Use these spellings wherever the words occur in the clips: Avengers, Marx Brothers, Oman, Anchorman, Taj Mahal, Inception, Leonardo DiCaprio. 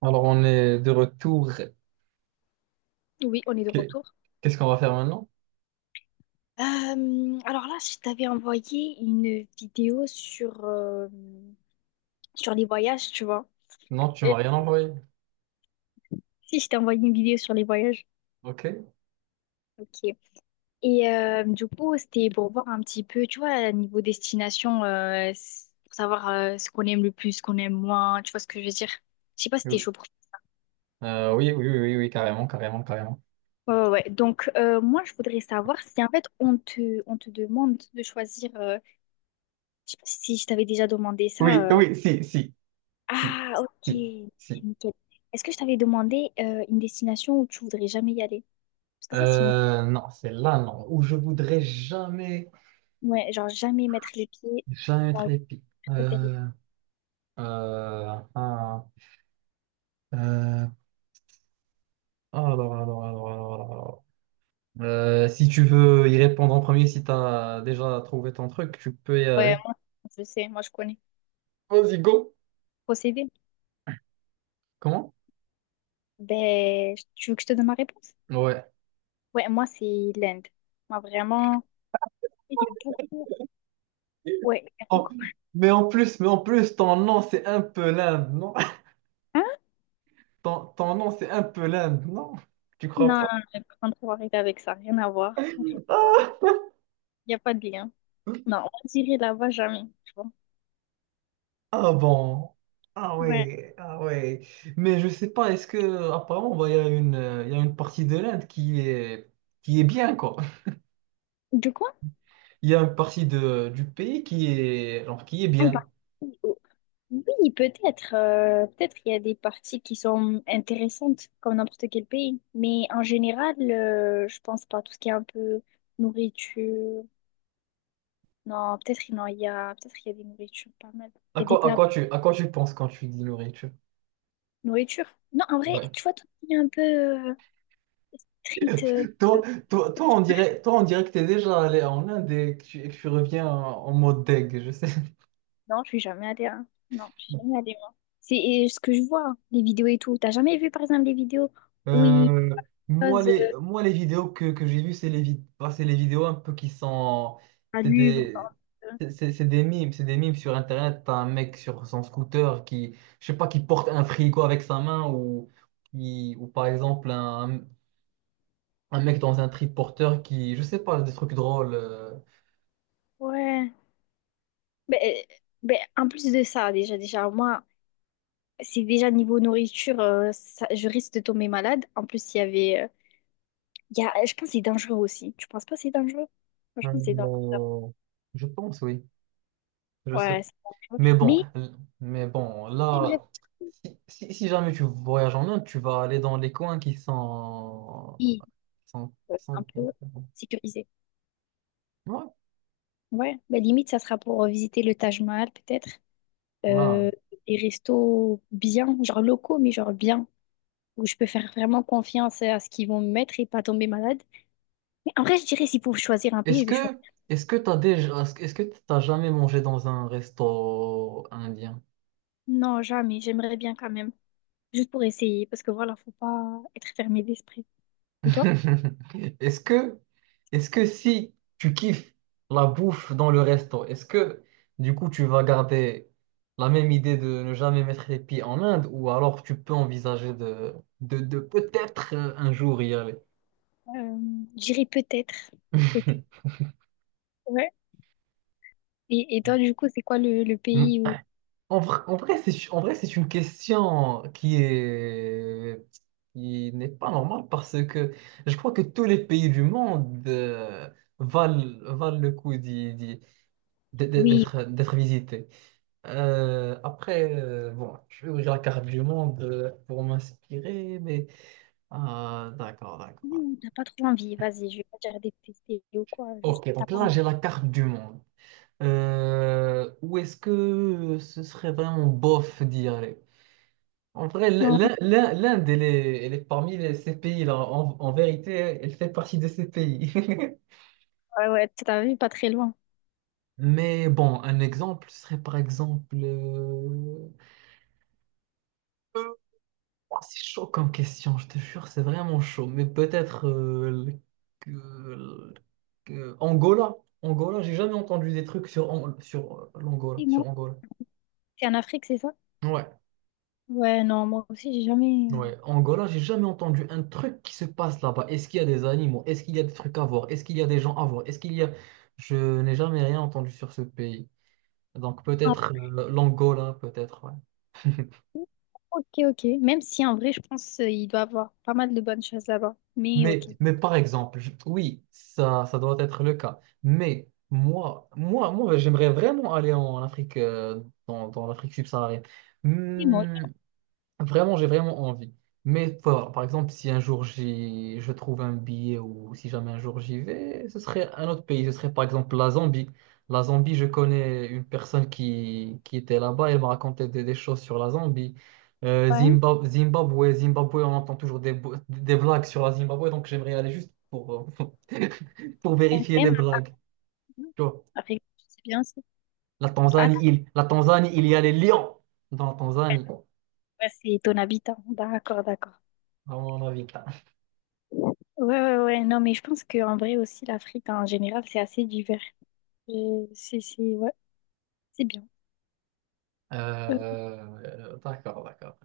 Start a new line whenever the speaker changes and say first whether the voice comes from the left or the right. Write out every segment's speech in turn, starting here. right: Alors, on est de retour.
left: Oui, on est de
right: Qu'est-
left: retour.
right: Qu'est-ce qu'on va faire maintenant?
left: Euh, alors là, je t'avais envoyé une vidéo sur, sur les voyages, tu vois.
right: Non, tu
left: Euh,
right: m'as rien envoyé.
left: Si, je t'ai envoyé une vidéo sur les voyages.
right: Ok.
left: Ok. Et du coup, c'était pour voir un petit peu, tu vois, niveau destination, pour savoir ce qu'on aime le plus, ce qu'on aime moins, tu vois ce que je veux dire. Je sais pas si t'es chaud pour...
right: Oui, oui, oui, oui, oui, carrément, carrément, carrément.
left: Ouais, ouais, ouais. Donc, moi, je voudrais savoir si, en fait, on te demande de choisir... je sais pas si je t'avais déjà demandé
right: Oui,
left: ça.
right: oui, si, si, si,
left: Ah, ok.
right: si, si.
left: Nickel. Est-ce que je t'avais demandé une destination où tu voudrais jamais y aller? Parce que ça, c'est une...
right: Non, c'est là, non, où je voudrais jamais,
left: Ouais, genre jamais mettre les pieds
right: jamais
left: dans
right: être
left: le
right: épique.
left: plateau d'Arica.
right: Euh, ah, euh, alors, alors, alors. Si tu veux y répondre en premier, si tu as déjà trouvé ton truc, tu peux y
left: Ouais,
right: aller.
left: moi, je sais, moi, je connais.
right: Vas-y, go.
left: Procéder.
right: Comment?
left: Ben, tu veux que je te donne ma réponse?
right: Ouais.
left: Ouais, moi, c'est l'Inde. Moi, vraiment, il y a beaucoup... Ouais, il y a
right: en-
left: beaucoup...
right: mais en plus, ton nom, c'est un peu l'Inde, non?
left: Hein?
right: Ton nom, c'est un peu l'Inde, non? Tu crois
left: Non, non,
right: pas?
left: non, par contre, faut arrêter avec ça. Rien à voir. Rien à voir. Il n'y a pas de lien. Non, on dirait là-bas jamais. Tu vois.
right: Ah bon. Ah
left: Ouais.
right: ouais, ah ouais. Mais je sais pas, est-ce que apparemment bah, il y a une il y a une partie de l'Inde qui est bien quoi.
left: De quoi?
right: Il y a une partie de du pays qui est
left: Ah, il
right: bien.
left: parle. Oui, peut-être. Peut-être il y a des parties qui sont intéressantes, comme n'importe quel pays. Mais en général, je pense pas. Tout ce qui est un peu nourriture. Non, peut-être non, il y a, peut-être il y a des nourritures pas mal. Il
right: À
left: y a des
right: quoi à
left: plats
right: quoi tu à quoi tu penses quand tu dis nourriture?
left: nourriture. Non, en vrai,
right: Ouais.
left: tu vois, tout ce qui est un peu euh, street. Euh,
right: Toi, toi, on dirait que t'es déjà allé en Inde et que tu reviens en mode deg, je sais.
left: non, je suis jamais allée, hein. Non, je suis jamais allée, moi. C'est ce que je vois, les vidéos et tout. T'as jamais vu, par exemple, les vidéos où ils
right: Euh, moi,
left: posent
right: les, moi, les vidéos que j'ai vues, c'est les vidéos un peu qui sont.
left: un
right: C'est
left: livre?
right: des,
left: euh,
right: c'est des mimes. C'est des mimes sur Internet. T'as un mec sur son scooter qui, je sais pas, qui porte un frigo avec sa main ou, ou par exemple un mec dans un triporteur qui, je sais pas, des trucs drôles.
left: Ouais. Ben, en plus de ça, déjà, moi, c'est déjà niveau nourriture, je risque de tomber malade. En plus, il y avait. Il y a, je pense que c'est dangereux aussi. Tu penses pas que c'est dangereux? Franchement, c'est dangereux.
right: Euh, je pense, oui. Je sais.
left: Ouais, c'est dangereux.
right: Mais bon,
left: Mais
right: l- mais bon,
left: j'aimerais
right: là. Si jamais tu voyages en Inde, tu vas aller dans les coins qui sont
left: oui,
right: 100,
left: un
right: 115,
left: peu
right: 40.
left: sécurisé.
right: Ouais.
left: Ouais, ben, limite, ça sera pour visiter le Taj Mahal, peut-être. Euh,
right: Voilà.
left: des restos bien, genre locaux, mais genre bien, où je peux faire vraiment confiance à ce qu'ils vont me mettre et pas tomber malade. Mais en vrai, je dirais, s'il faut choisir un pays,
right: Est-ce
left: je vais choisir.
right: que est-ce que t'as jamais mangé dans un resto indien?
left: Non, jamais. J'aimerais bien quand même. Juste pour essayer, parce que voilà, faut pas être fermé d'esprit. Et toi?
right: Est-ce que est-ce que si tu kiffes la bouffe dans le resto, est-ce que du coup tu vas garder la même idée de ne jamais mettre les pieds en Inde ou alors tu peux envisager de peut-être, un jour y aller?
left: Euh, J'irai peut-être. Peut-être. Ouais. Et toi, du coup, c'est quoi le pays où...
right: En vrai, c'est une question qui n'est pas normale parce que je crois que tous les pays du monde valent, valent le coup d'être,
left: Oui,
right: d'être d'être visités. Après, bon, je vais ouvrir la carte du monde pour m'inspirer, mais ah, d'accord,
left: oui,
right: d'accord.
left: où t'as pas trop envie. Vas-y, je vais pas dire détester ou quoi. Juste,
right: Ok,
left: t'as
right: donc
left: pas
right: là,
left: envie.
right: j'ai la carte du monde. Où est-ce que ce serait vraiment bof d'y aller? En vrai,
left: Ouais,
right: l'Inde, elle est parmi ces pays-là. En vérité, elle fait partie de ces pays.
left: ouais, ouais, t'as vu, pas très loin.
right: Mais bon, un exemple serait par exemple, oh, c'est chaud comme question, je te jure, c'est vraiment chaud. Mais peut-être, que- le- Angola. Angola, j'ai jamais entendu des trucs sur, An- sur l'Angola,
left: Et
right: sur
left: moi,
right: Angola.
left: c'est en Afrique, c'est ça?
right: Ouais.
left: Ouais, non, moi aussi, j'ai jamais.
right: Ouais, Angola, j'ai jamais entendu un truc qui se passe là-bas. Est-ce qu'il y a des animaux? Est-ce qu'il y a des trucs à voir? Est-ce qu'il y a des gens à voir? Est-ce qu'il y a? Je n'ai jamais rien entendu sur ce pays. Donc
left: Ah,
right: peut-être l'Angola, peut-être, ouais.
left: ok, ok. Même si en vrai, je pense il doit avoir pas mal de bonnes choses là-bas. Mais
right: Mais,
left: ok.
right: mais par exemple, oui, ça doit être le cas. Mais moi, j'aimerais vraiment aller en Afrique, dans l'Afrique subsaharienne.
left: C'est moi,
right: Hmm. Vraiment, j'ai vraiment envie. Mais faut voir. Par exemple, si un jour je trouve un billet ou si jamais un jour j'y vais, ce serait un autre pays. Ce serait par exemple la Zambie. La Zambie, je connais une personne qui était là-bas. Elle m'a raconté des choses sur la Zambie.
left: ouais.
right: Zimbabwe, on entend toujours des blagues sur la Zimbabwe. Donc j'aimerais aller juste pour, euh, pour vérifier les
left: Même
right: blagues. Tu vois.
left: avec, c'est bien ça.
right: La
left: Attends,
right: Tanzanie, il, la Tanzanie, il y a les lions dans la Tanzanie,
left: ouais, c'est ton habitant. D'accord, d'accord.
right: à mon avis.
left: Ouais, ouais, ouais. Non, mais je pense qu'en vrai aussi, l'Afrique en général, c'est assez divers. C'est ouais, c'est bien. Euh,
right: D'accord, d'accord.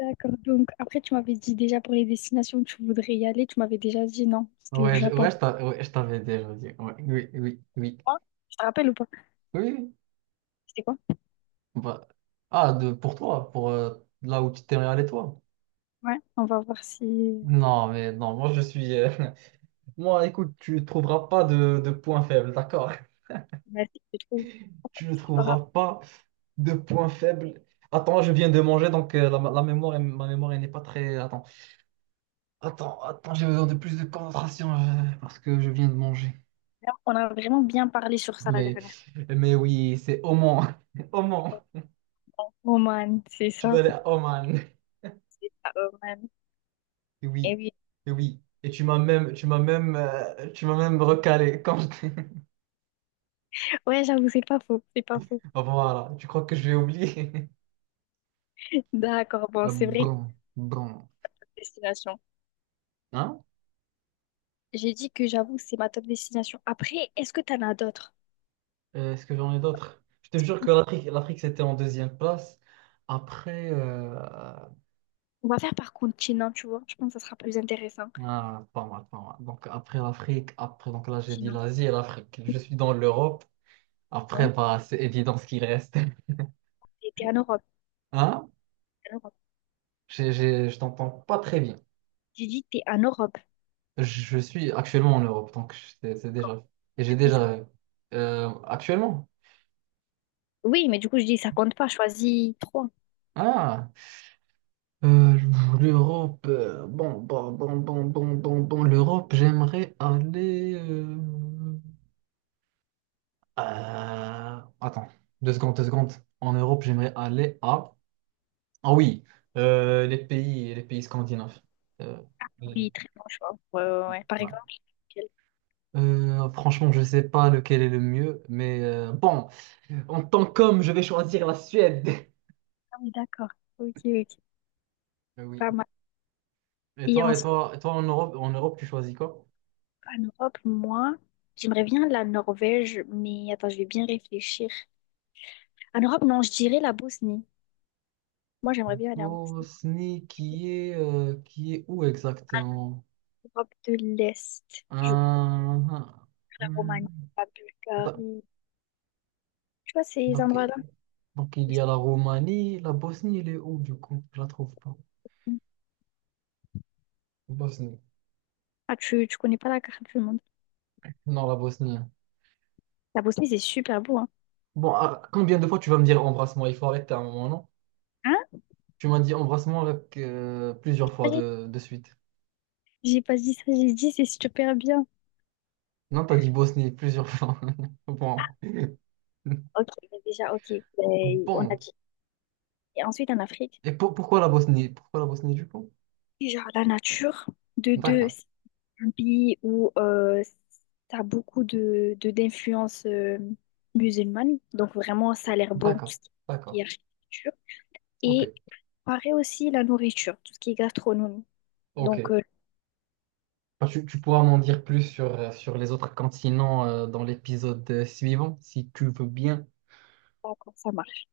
left: d'accord. Donc, après, tu m'avais dit déjà pour les destinations où tu voudrais y aller, tu m'avais déjà dit non,
right: Oh,
left: c'était le
right: ouais,
left: Japon.
right: je t'avais déjà dit. Ouais, oui, oui, oui.
left: Ah, tu te rappelles ou pas?
right: Oui. Oui.
left: C'était quoi?
right: Bah, ah, pour toi, pour là où tu t'es allé, toi.
left: Ouais, on va voir si,
right: Non, mais non, moi je suis. Moi, écoute, tu ne trouveras pas de points faibles, d'accord?
left: bah, si je trouve.
right: Tu ne trouveras pas de points faibles. Attends, je viens de manger, donc ma mémoire elle n'est pas très. Attends, j'ai besoin de plus de concentration parce que je viens de manger.
left: On a vraiment bien parlé sur ça la
right: Mais,
left: dernière
right: mais, oui, c'est Oman. Oman.
left: fois. Oman, c'est
right: Tu vas
left: ça.
right: aller à Oman.
left: C'est ça, Oman.
right: Et
left: Et
right: oui.
left: oui.
right: Et oui. Et tu m'as même recalé
left: Ouais, j'avoue, c'est pas faux. C'est pas faux.
right: Voilà. Tu crois que je vais oublier?
left: D'accord, bon, c'est vrai que
right: Bon, bon.
left: c'est une destination.
right: Hein?
left: J'ai dit que j'avoue, c'est ma top destination. Après, est-ce que t'en as d'autres?
right: Est-ce que j'en ai d'autres? Je te jure que l'Afrique, c'était en 2e place. Après,
left: On va faire par continent, tu vois. Je pense que ça sera plus intéressant.
right: ah, pas mal, pas mal. Donc après l'Afrique, après, donc là j'ai dit
left: Continent,
right: l'Asie et l'Afrique. Je suis dans l'Europe. Après,
left: hein.
right: bah, c'est évident ce qui reste.
left: Et t'es en Europe.
right: Hein?
left: T'es en Europe.
right: Je t'entends pas très bien.
left: J'ai dit t'es en Europe.
right: Je suis actuellement en Europe, donc c'est déjà. Et j'ai
left: Du coup, ça-
right: déjà. Actuellement?
left: Oui, mais du coup, je dis ça compte pas. Choisis trois.
right: Ah! Euh, L'Europe. Bon, l'Europe, j'aimerais aller. Attends, 2 secondes, 2 secondes. En Europe, j'aimerais aller à. Ah oui, les pays scandinaves. Euh,
left: Oui, très bon choix. Ouais, ouais, ouais. Par
right: voilà.
left: exemple,
right: Franchement, je sais pas lequel est le mieux, mais bon, en tant qu'homme, je vais choisir la Suède.
left: ah oui, d'accord. Ok, ok.
right: Oui.
left: Pas mal.
right: Et
left: Et
right: toi, et
left: ensuite,
right: toi, et toi en Europe, tu choisis quoi?
left: en Europe, moi, j'aimerais bien la Norvège, mais attends, je vais bien réfléchir. En Europe, non, je dirais la Bosnie. Moi, j'aimerais bien aller en Bosnie.
right: Bosnie, qui est où exactement?
left: Europe de l'Est, je crois.
right: Hum.
left: La Roumanie,
right: Hum.
left: la
right: da-
left: Bulgarie. Tu vois, ces
right: donc,
left: endroits-là.
right: donc, il y a la Roumanie, la Bosnie, elle est où du coup? Je la trouve pas. Bosnie.
left: Ah, tu connais pas la carte du monde.
right: Non, la Bosnie, hein.
left: La Bosnie, c'est super beau, hein.
right: Bon, ah, combien de fois tu vas me dire embrassement? Il faut arrêter à un moment, non?
left: Hein?
right: Tu m'as dit embrassement plusieurs fois
left: Vas-y.
right: de suite.
left: J'ai pas dit ça, j'ai dit c'est super bien.
right: Non, t'as dit Bosnie plusieurs fois. Bon.
left: Ok, mais déjà, ok. Ben, on a
right: Bon.
left: dit. Et ensuite, en Afrique,
right: Et pourquoi la Bosnie? Pourquoi la Bosnie du coup?
left: genre la nature, de deux.
right: D'accord,
left: Pays où ça a beaucoup de d'influence musulmane. Donc vraiment, ça a l'air beau, tout
right: d'accord,
left: ce qui est
right: d'accord.
left: architecture.
right: Ok,
left: Et pareil aussi la nourriture, tout ce qui est gastronomie. Donc,
right: ok.
left: je sais
right: Bah, tu pourras m'en dire plus sur les autres continents dans l'épisode suivant, si tu veux bien.
left: pas comment ça marche.